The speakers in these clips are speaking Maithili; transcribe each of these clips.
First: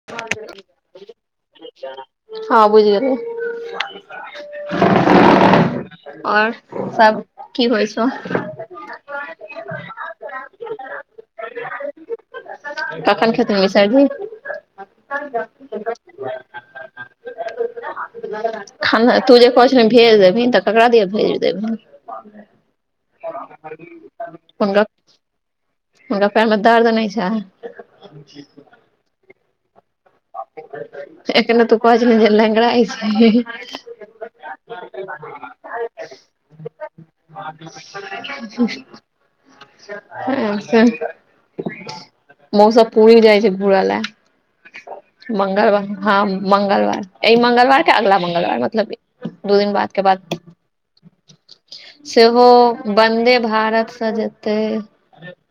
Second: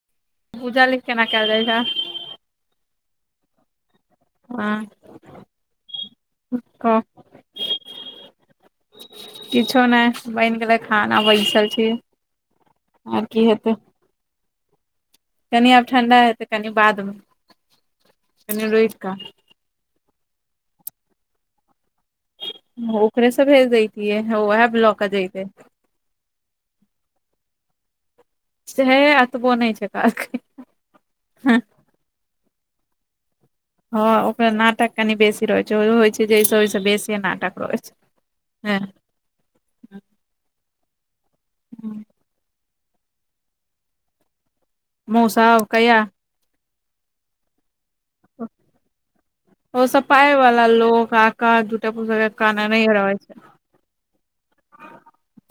[inaudible] बुझल अइ केना केएल जाइ छइ? हॅं बुझि गेलियै। और हँ सब की होइ छौ? किछो नै बैन गेलै खाना बैसल छी। आर कखन की खेथिन मिसरजी? कनी आब ठण्डा हेतै कनि बादमे। खाना तू जे कहै छलही भेज देबहींन त ककरा दिया भेज देबहीं। ओकरे से भेज दैतियै ह उहेए हुनका लऽ कऽ जइतै। हुनका पेएर मे दर्द नै छै। सेहेए एतबो नै छत। एखने तू कहै छलहिन जे लेंगड़ाइ छै ह। हॅं ओकरा नाटक कनि बेसी रहइ छै होइ छै जै से ओइसे बेसिये नाटक करै छै। आर सब माँ सब [inaudible] पूरी जाइ छै घुरऽ लेए। मौसब मंगलवार कहिया हाँ मंगलवार अइ मंगलवार के अगला मंगलवार मतलब कि दू दिन ओ बाद के सब बाद पाय वाला लोग आका दूटा पुसके सेहो कान नहि रहै छै बन्दे भारत स जे तै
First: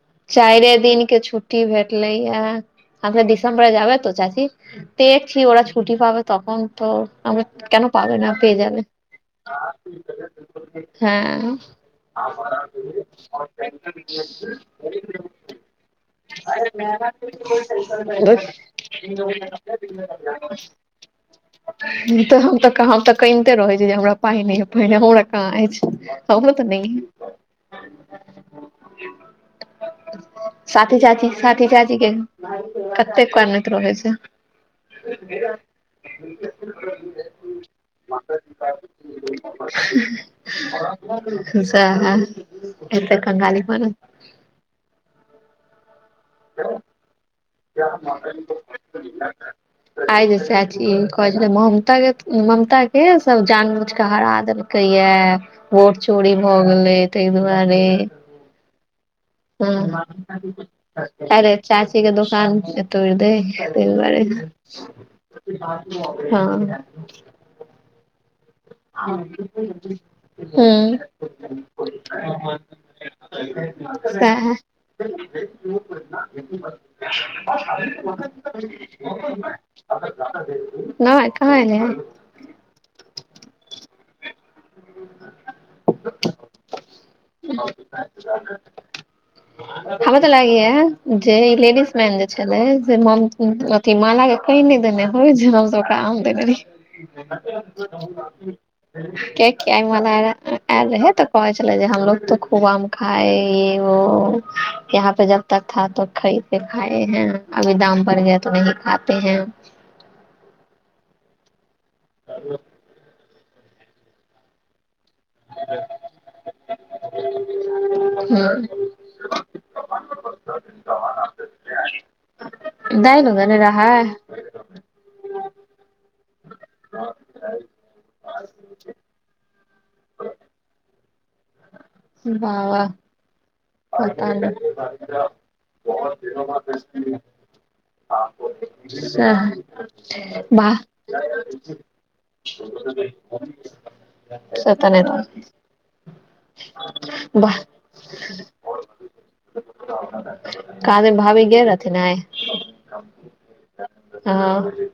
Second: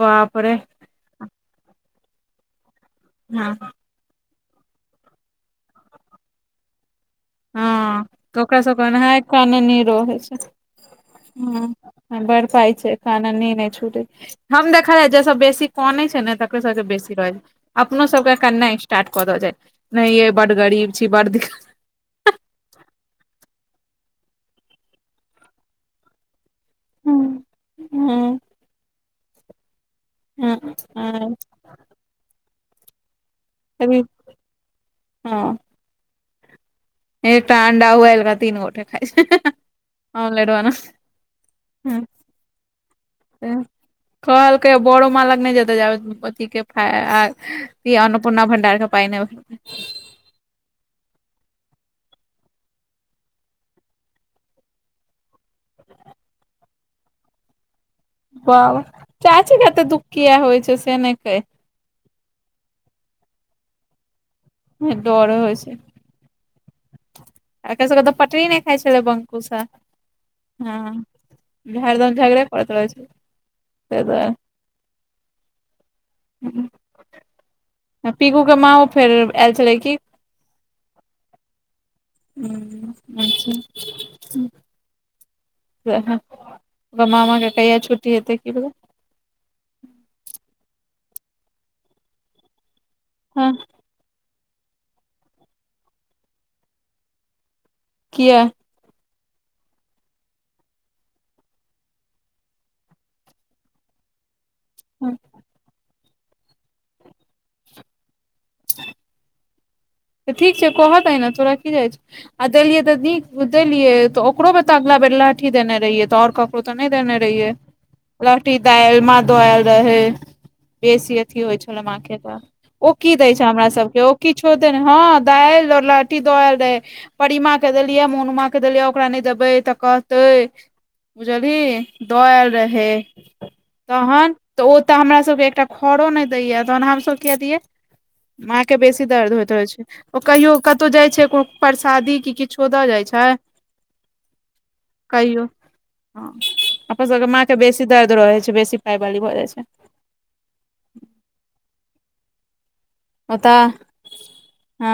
बाप रे चाइरे दिन के छुट ट्टी भेटलैये आ फेर हँ दिसम्बर जे आबै त चाची ते छुट्टी ओरा छुटी पाबत अपन। तऽ हमरा क पाब ने हँ पे ओकरा जा सब के ओनाहि कान नहि रहै छै हँ ह बड़ पाइ छै कानूनी नहि छूटे हम देखल जाइ जे सब बेसी कनै छै ने तकरो सबके बेसी रहै छै [inaudible] [inaudible] [unintelligible] नै ये बड्ड गरीब छी। बड्ड दिक्कत ई तऽ हम तऽ हम तऽ कैइनते रहै छी जे हमरा पाइ नै अय पाइ नय अय हमरा कहाँ अइछ। हमरो त नैइ। हूं - हुं- साती चाची ह साती चाची के कतेक कानैत रहै अभी छै। हँ एकटा अंडा उबाइलक तीन गोटे खाइ छै। ऑमलेट बनाके सैह एत्तै कंगाली पना कहलकै बरोमाँ लग नै जेतय जाबेत पति के फाय ई अन्नपूर्णा भंडारके पाइ नै आइ जे चाची कहै छलै, ममताके, ममता के सब जान बूझ के हरा देलक्- कैयैऽ बोट चोरी भऽ गेलै तै दुआरे। बाबा। चाची के एत्ते दुःख कियै होइ छै से हँ नय कैह? अरे चाची के दोकान नै तोइड़ दे, तै दुआरे। डर होइ छै हाँ। एकर सबकेत पटरी नै खाय छले बंकुशा, हूँ हाँ, हरदम झगड़े करैत रहै छै। ताहि दुआरे सैह। [unintelligible] पीकू के माँओ फेर आयल छलै की नै कहाँ एलैहें। [unintelligible] [inaudible] [unintelligible] कमामाके कहिया छुट्टी हेतै? की भेलौ? हमरा त लागैयैऽ जे इ लेडीजमैन जे छलै से मम हँ [unintelligible] ती माला के कैह नय देने होय जे हम सब ओकरा आम देने रहीयै। किया कियैकि आई माला ऐल रहय त कहय छलय हमलोग तऽ खूब आम खाए ये-वो, यहाँ पे जब [unintelligible] तऽ ठीक छै कह दही ने तोरा की जाइ छौ, आ देलियै तऽ नी- देलियै त ओकरो में तऽ अगिला बेर लहठी देने रहियै तऽ आओर ककरो तऽ नय देने रहियैऽ। लहठी ह दाइल मा दऽ ऐल रहैऽ। बेसी अथी होइ छलै मां के त ओ की दै दालि छै देने हमरा सबके। रहै ओ किछु होते न, हं दाइल, लहठी द ऐल रहै। परिमा के देलियै, मोनुमा के देलियै, ओकरा नय देबै तऽ कहतै बुझलही। द ऐल वाह वाह रहै। पता तहन। तऽ नहि ओ त हमरा सभके एकटा खरो नैय दैयैऽ तहन हमसभ कियै दियै? मां के बेसी दर्द सह होइत रहइ छै। ओ कहियो वाह कतौ जाइ छै कु- परसादी कि -कि छो द जाइ छैै से तऽ नहि कहियो? हं अपना सबके माँ वाह के बेसी दर्द रहैत छै बेसी पायवाली भऽ जाइ छै। [unintelligible] कहा देन भावी गेल रहथिन आय? ओतह? हँ-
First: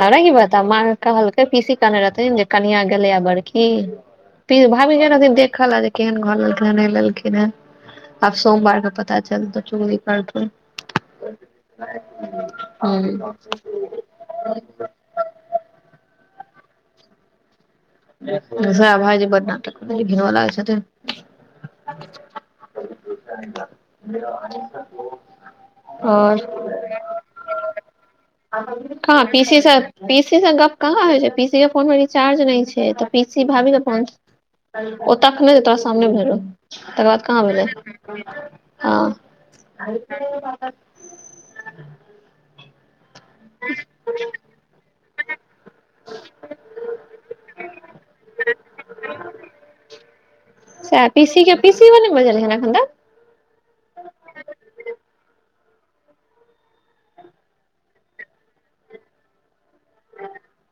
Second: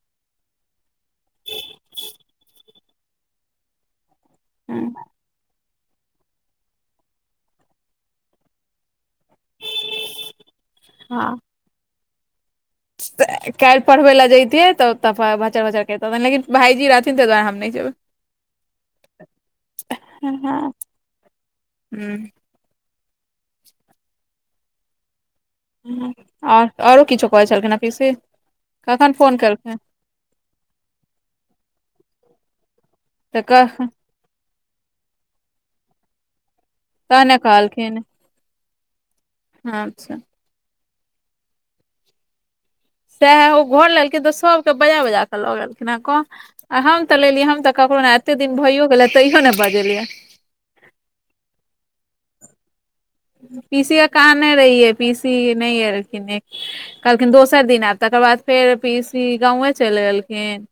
हमरा की पता, माँ के कहलकै पीसी कहने रहथिन जे कनिया गेलैयैऽ बड़की। पी-भाभी हँ गेल रहथिन देख [unintelligible] केहन घर लेलखिने नहि लेलखिने आब सोमवार के पता चल तऽ चुगली कर तु। काल्हि पढ़बै लए जेतिय तऽ तपा भचर भचर करतथिन लेकिन भायजी रहथिन ताहि दुआरे हम नहि जेबै। सा भायजी बर नाटक करैय छथिन धिनबऽ लगैय छथिन। [inaudible] आर आओर आरो किछो कहै छलखिन हैं पीसी। कखन कहाँ फोन पी सी केलखिन पी सी से गप कहाँ होइ छै पीसी के फोन मे रिचार्ज नहि छै। पी तऽ सी भाबी कह फोन ओ तखने जे तोरे सामने भेल रहो। तकर बाद तहने कहाँ भेलै कहलखिन हँ। अच्छा सएह ओ घर लेलखिन तऽ सभके बजा बजा कऽ लऽ गेलखिन हेँ कह आ हम तऽ लेलियै हम तऽ ककरो ने एते दिन भइयो गेले तैयो ने बजेलियै। से पीसी के पीसीयो ने बजेलखिन्ह हैं अखन तक। पीसी के कहने रहिए पीसी नहि एलखिन्ह एक कहलखिन दोसर दिन ऐब तकर बाद फेर पीसी गांवे चलि गेलखिन।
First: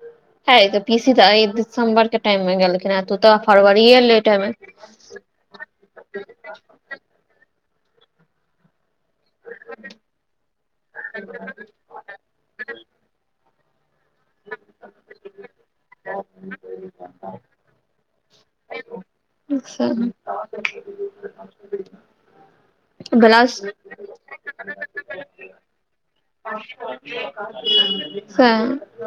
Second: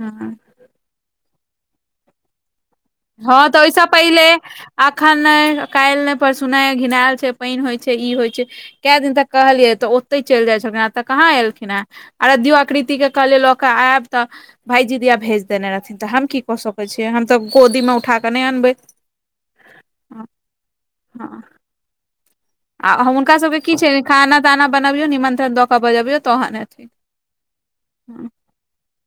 हुं। हैइ तऽ पीसी तऽ अइ दिसबर के टाइम मे गेलखिने हैं। हँ त ओई स पहेले अख अखन नहि काल्हि नहि परसु ने घिनायल छै पानि होइ छै ई होइ छै। क दिन तक कहलियै तऽ ओते चलि जाइत छलखिन हे एतऽ कहाँ एलखिन हैं। अरध्यो आकृति के कहलिये लऽ कऽ आयब तऽ भायजी दिया भेज देने रहथिन तऽ हम की कऽ सकैय छियै हम तऽ गोदी मे उठा कऽ नहि अनबैय। हँ उहू। आ हम हुनकासभके की छै खाना ताना बनबियौ निमन्त्रण दऽ कऽ बजबियौ तखन एथिन। से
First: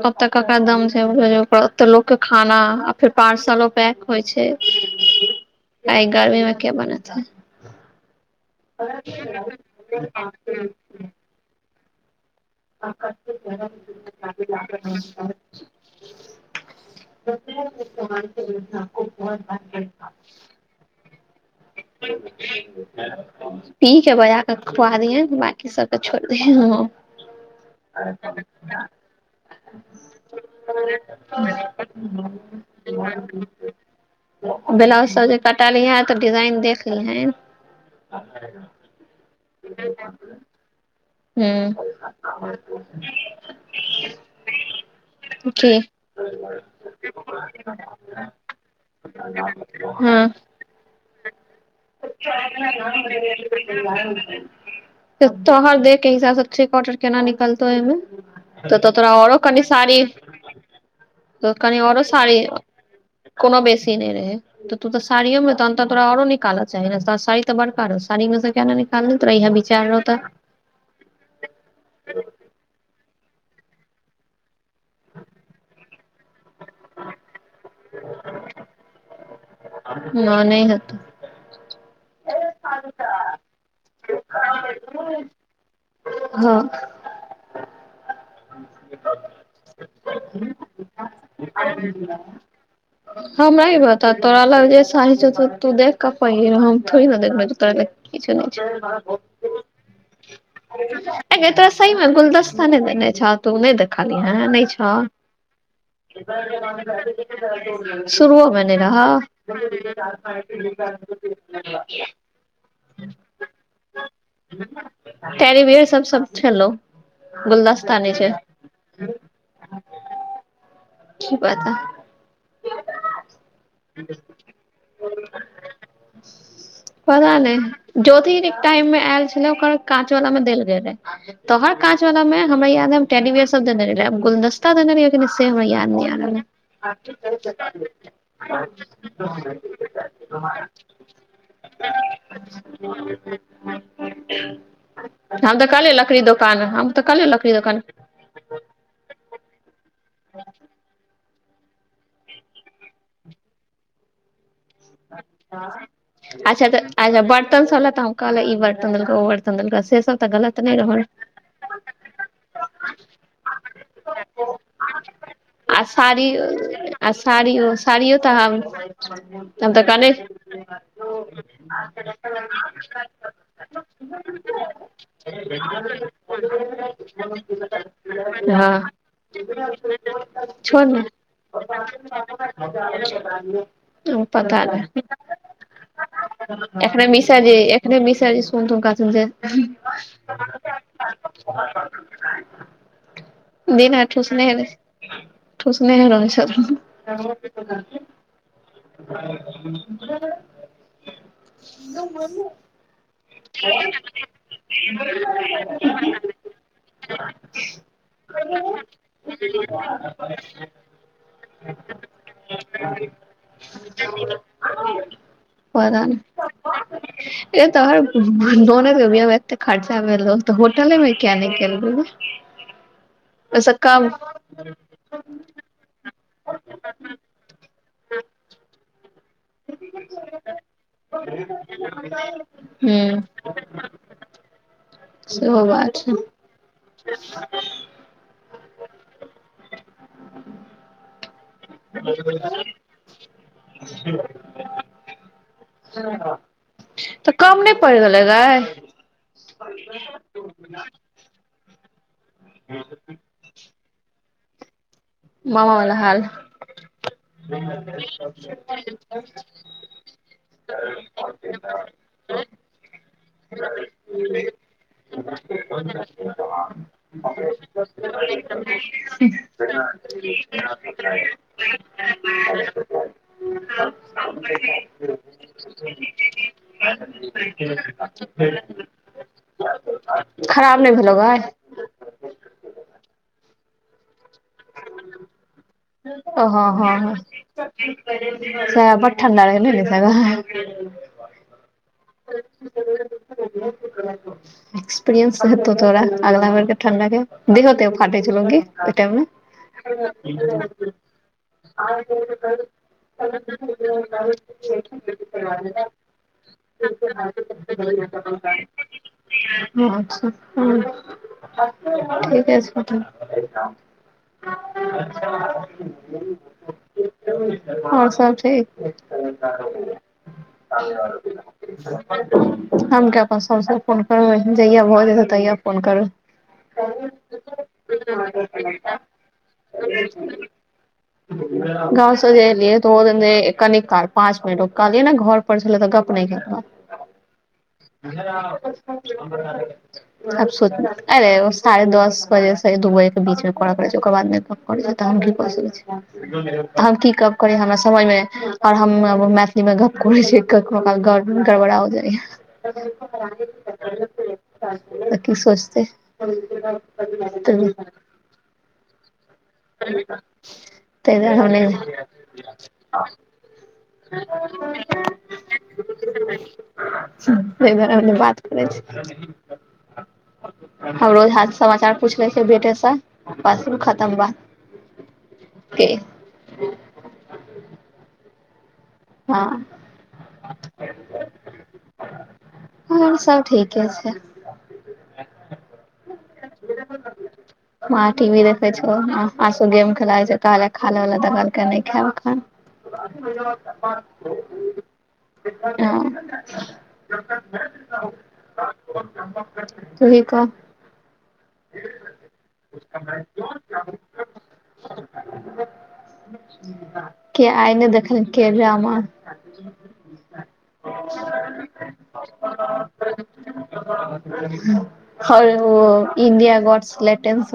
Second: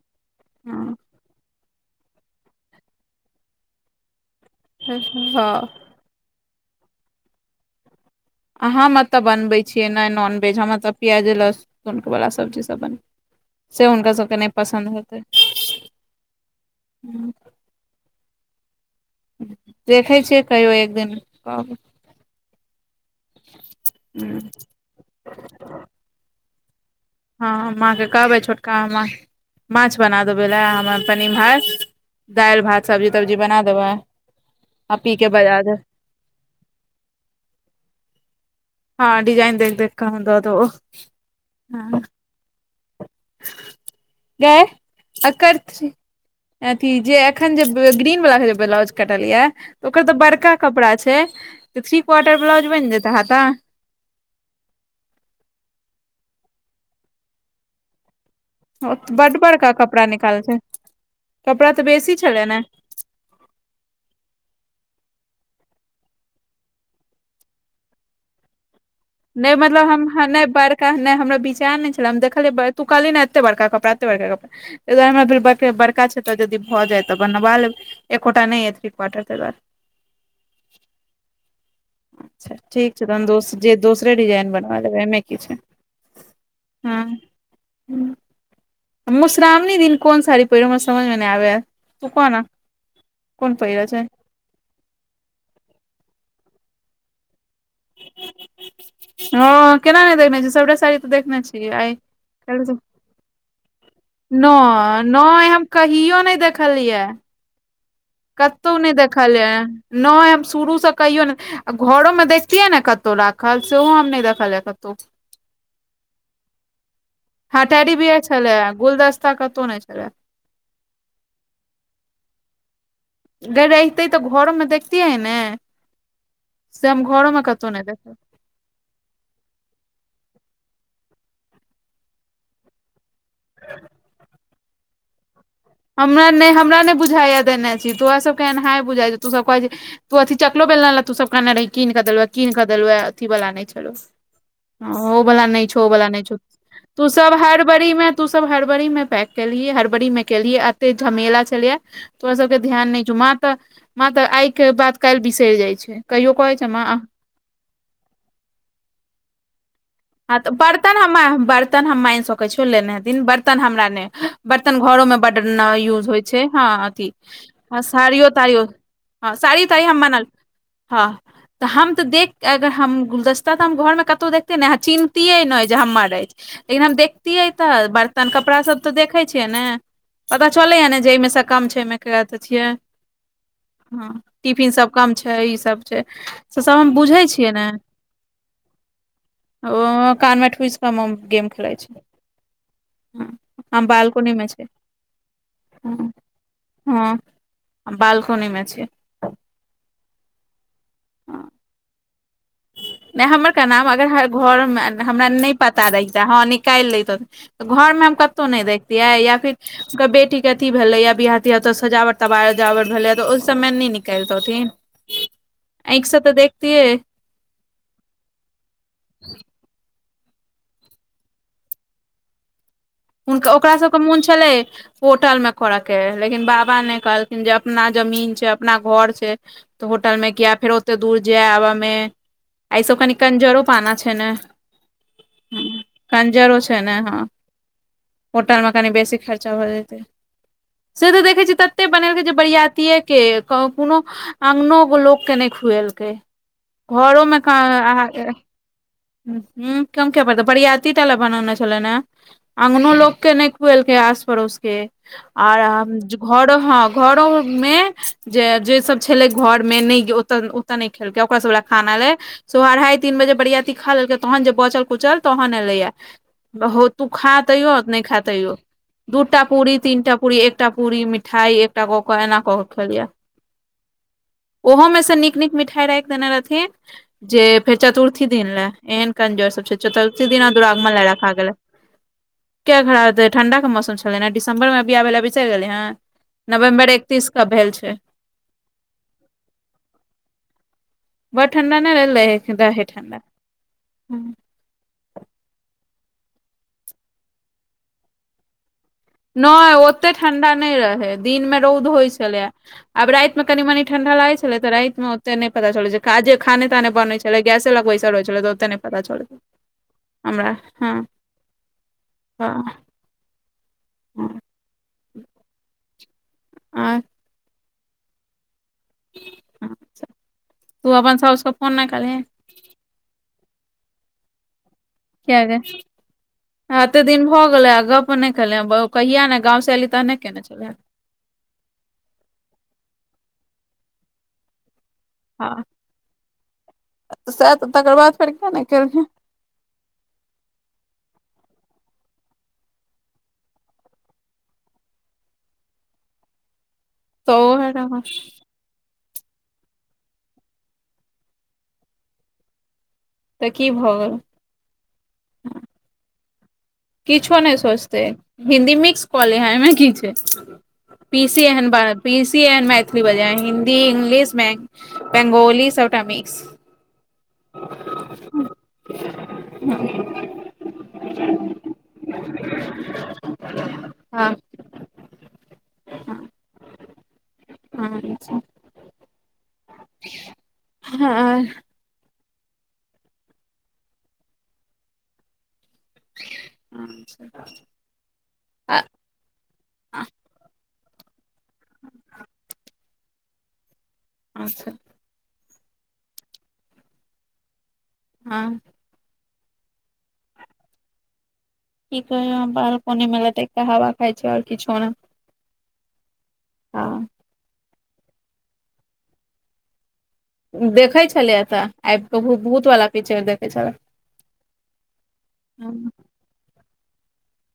अतेक कक्करा दम हँ छै भोजो करत। तऽ लोग के खाना आ फेर पार्सलो पैक होय छै। हँ। अइ गर्मीमे के बनेतइ। आ हम एतऽ बनबे छियै नय नॉनवेज हम अतऽ प्याज लहसुन बला सब्जी बन से हुनका सबके नहि पसन्द होयतय। देखै छियै कहियो एक दिन [unintelligible] पी के बजा ह क खुआ दिहेन बाकी सबके छोइर दही। हँ हम माँ के कहबै छोटका ममा के माछ बना देबै लए हम अपन इम्हर दाइल, भात, सब्जी तब्जी बना देबैय। ब्लाउज सब जे कटलही हैं तऽ डिजाइन देख लीहैन। हँ डिजाइन देख देख कऽ हम दऽ देबो। हूँ। गय एकर की थ्री अथी जे एखन जे ग्रीन वला जे ब्लाउज कटलिया ओकर तऽ हँ बड़का कपड़ा छै त थ्री क्वार्टर ब्लाउज बनि जेतय हाता। तोहर देह के हिसाबसँ थ्री क्वार्टर केना निकलतौ एहिमे। तऽ तऽ तोरा ओरो बड कनि बड़का साड़ी कपड़ा निकालल छै त कपड़ा कनी तऽ ओरो बेसी साड़ी छलै ने कोनो बेसी नै रहै। तऽ तूतऽ साड़ीयो मे तहन तऽ तोरा आरो निकाल चाही ने साड़ी तऽ बड़का रहो साड़ी मे से किये ने नि नहि मतलब हम हऽ नहि बड़का नहि हमरा विचार नहि छले हम देखलियै ब तू कह नऽ एते बड़का कपड़ा एते बड़का कपड़ा तैय दुआरै हमरा भेल बापरे बड़का छैय तऽ जदि भऽ जाय तऽ बनबा एकोटा नहि अए थ्री क्वार्टर तय दुआरे नै नहि हेतो अच्छा ठीक छै तहन दोस जे दोसरे डिजाइन बनवा लेबै एहिमे की छै हँ हूँ हँ आ मोश्रामणी दिन कोन साड़ी पर हमरा समझमे नहि आबै यै तू कहऽ ने कोन हमरा ई पहिरऽ छै बता तोरा लग जे साड़ी छऊ तऽ तू देख कऽ पहिड़ हमथोड़ी ने देखने छियो तोरा कि छउ नहि छउ हँ केना नहि देखने छी सबटा साड़ी तऽ ऐ देखने गै तोरा सही छीयय मे गुलदस्ता नहि देने छौ तू नहि देखलिही हैं नै नहि छौ नै हम कहियो नहि देखलियै शुरुओ मे कतौ नहि रहौ देखलिये नहि हम शुरू सऽ कहियौ ने आ घरोमे देख तिये ने कतौ राखल सेहो हम ने रखलिये कतौ टेरीबियर सब सब छलौ हँ गुलदस्ता नहि टेड़ीबीयर छै छलै यै गुलदस्ता कतौ नहि छलै की पता गई रहिते तऽ घरोमे देखतियै ने से हम घरोमे कतौ नहि देखब तैय मे ऐल छले ओकर काँच वाला मे देल गेल रहे तोहर काँच वाला में हमरा याद टेडीबेयर सब देने रहै आब गुलदसता देने रहिये की नऽ से हमरा याद आ हमरा रहल है नहि हमरा नहि बुझाइये देने छी तोरा सबके एनाहि बुझाइ छौ तू सब कहै छी तू अथी चकलोे बेलना तू सब कहने रही कीन कऽ देलुवै कीन कऽ देलुवै अथी वाल न नहि छलो हऽ ओ बला हम तऽ नहि छौ ओ कहलियै बला लकड़ी नहि छौ दोकान हम तऽ तू कहलियै सब लकड़ी दोकान हरबड़ी मे तू सब हरबरी मे पैक केलही हरबरी मे केलही अते झमेला छलैयै। तोरा सबके ध्यान नहि छौ माँ तऽ माँ तऽ आई के बात काल्हि बिसरि जाइ छै कहियो कहै छै अच्छा तऽ माँ हँ अच्छा बर्तन सबले तऽ हम कहले ई बर्तन देलको ओ बर्तन दलको सेे सब हँ तऽ गलत नहि बर्तन रहल हम माइ बर्तन हम माइन सकै छियौ लेने हेथिन बर्तन हमरा नहि बर्तन घरो मे बड नऽ आ यूज होए साड़ी छै हँ अथी आ साड़ियो हँ साड़ियो तऽ हम ताड़ियो हँ साड़ी तए तऽ हम कहने मानल हँ तऽ हम तऽ देख अगर हम गुलदस्ता तऽ हम घर मे कतौ देखते ने अह चिन्तियै नय जे हमर अइछ लेकिन हम देखतियै तऽ बर्तन कपड़ा सब हँ तऽ देखै छियै ने पता चलैय ने जे एहिमे से कम छै एहिमे के तऽ छियै हँ पता टिफिन सब नहि कम छै ईसब छै से सब हम बुझै छियै ने नहि मिसर जी सुनथुन कहथुन जे ओ कानमे ठुसि कऽ मोम गेम खेलाए छैय दिनभरी बालकोनी मे ठूसनेहे छी रहय छय ठुसनेहे हँ रहय छथुन हँ हम बालकोनी मे छी [unintelligible] नहि हमर कहनाम अगर हर घरमे हमरा नहि पता रहिते हँ निकालि लैतो तऽ घर मे हम कतौ नहि देखतियै या फिर कर बेटीके अथी भेलै या बियाह तियाह तऽ सजावट तबा -जावट भेलै तऽ ओहि सब मे नै निकैल तऽ थिन। [unintelligible] ऐंखसँ तऽ देखतिैयै। एक तऽ हर दऽ नै देबै एते खर्च। ताबे लोक तऽ होटले मे [unintelligible] हुनका ओहिसँ ओकरा सबके कम मोन छेल्लै होटल मे करऽ के लेकिन बाबा नै कहलखिन जब- अपना जमीन छै अपना घर छै। तऽ होटल मे किया फेरो ओते दूर जेएय [unintelligible] मे एहि सब हूँ कनी कंजरो पाना छै ने। सेहो बात छै कंजरो छै ने हँ। [unintelligible] होटल में कनि बेसी खर्चा भऽ जेतै से तऽ देखेै छियै तते बनेलकै जे बरियातिये- के कोनो अंगनो के लोक के नै खुएलकै घरो तऽ मे कम नहि कहादिन पड़ि आहाँ गेलै के। गै हूँ कम किए पड़तै बड़ियातीटा लेए बनेने छेलै ने। अंगनो लोक के नै खुएलकै आस पड़ोस के- आर मामा आहाँ वाला हाल घरो हँ घरो मे जे जे सब छेलेै घर मे नै ओ- ओतऽ ओतऽ नै खेलकै ओकरा सब लेए खाना एलेै सुबह अढ़ाई तीन बजे बढ़िया। ती खा लेलकै तहन जे बचल कुचल तहन एलेैया हौ तू खा तैयो नै खा तैयो। दूटा पूरी तीनटा पूरी एकटा पूरी मिठाई एकटा कऽ कऽ एना कऽ क खेलियै ये। ओहो में से नीक नीक मिठाई रैख देने रहथिन जे फेर चतुर्थी। दिन लेए एहन कंजोर सब छै चतुर्थी दिना खराब दुरागमन नहि लेए भेलौ राखा गै गेलै। किये खराब हेतै ठण्डा के मौसम छै। छलैन हेंँ दिसम्बर मे बियाह भेलै बिसैर गेलै हँ नवम्बर एकतीस के भेल छै। सेएहे बड़ ठण्डा रहै नै [unintelligible] बड़ ठण्डा नै रहललै रहै ठण्डा। एक्सपीरियंस हेतौ तोरा अगलाबेर के ठण्डा के देहो के फाटै छेल्लौ की ओय टाइम मे? नहि ओते ठंडा नहि रहै दिन मे रौद होइ छलै आब राति मे कनि मनी ठंडा लागै [unintelligible] [unintelligible] छलै तऽ राति मे ओते नहि अच्छा पता चलै छै काजे खाने ताने बनै छलै गैसे लग बैसल रहै छलै तऽ ओते नहि पता चलै हमरा हँ हूँ ठीके छौ। अच्छा अ और सब ठीक तू अपन सौस के फोन नै केलहीन। हम किये अपन सौस फोन करबै जहिया भोज- किया ने आते दिन भ गेलै आ गप नेै केलें बह- कहिया ने गाँव सँ एली तहने केने छेलैँ। गाँव सँ जे एलियै तऽ ओ [unintelligible] कनिक काल पाँच मिनट। कहलियैने घर पर छेलै तऽ गप नै केलक। सैह तकर बाद फेर किया नै केलखिन। [inaudible] अब सोच अरे साढ़े दस बजे सँ दू बजे के बीचलमे करके रहै छै ओकर बाद मे- [unintelligible] हम कि तऽ गप करियै ओहे हमरा रहै समझमे- और हम मै-मैथिली मे गप्प करेै छियै ककरो गड़बड़ा ओ जाइया। तऽ तऽ की भऽ गेल कि सोचतै। किछो नै सोचतेै दुआरे हिन्दी मिक्स कऽ लिहे एयमे कि छै। तै दुआरे हम नै पीसी एहन मैथिली बजैहीं हिन्दी, इंग्लिश, बैंग बैंगोली सबटा मिक्स हुं तै दुआरे हम नै बात करै छी हमरो ओझाज समाचार पूछलैछै बेटेस बस ऊ खतम हँ बात के अँच्छा हाँ हॅंऽ और सब ठीके छै। [unintelligible] मां टी वी देखै छौ आशु गेम खेलाइ छौ कहलियै खा लेब लै त कहलकै नै खेब एखन [unintelligible] अच्छा हॅं [unintelligible] हॅं तूहि कह कि कहियौ हम बालकोनी मे लटैक क हावा खाइ छी और किछो नै। कियै आइ नै देखलही केड्रामा? [unintelligible] देखै छलैयात आइबक भू भूत बला पिक्चर देखै छलै। हौर ओ इंडिया गोटस लै टेनसन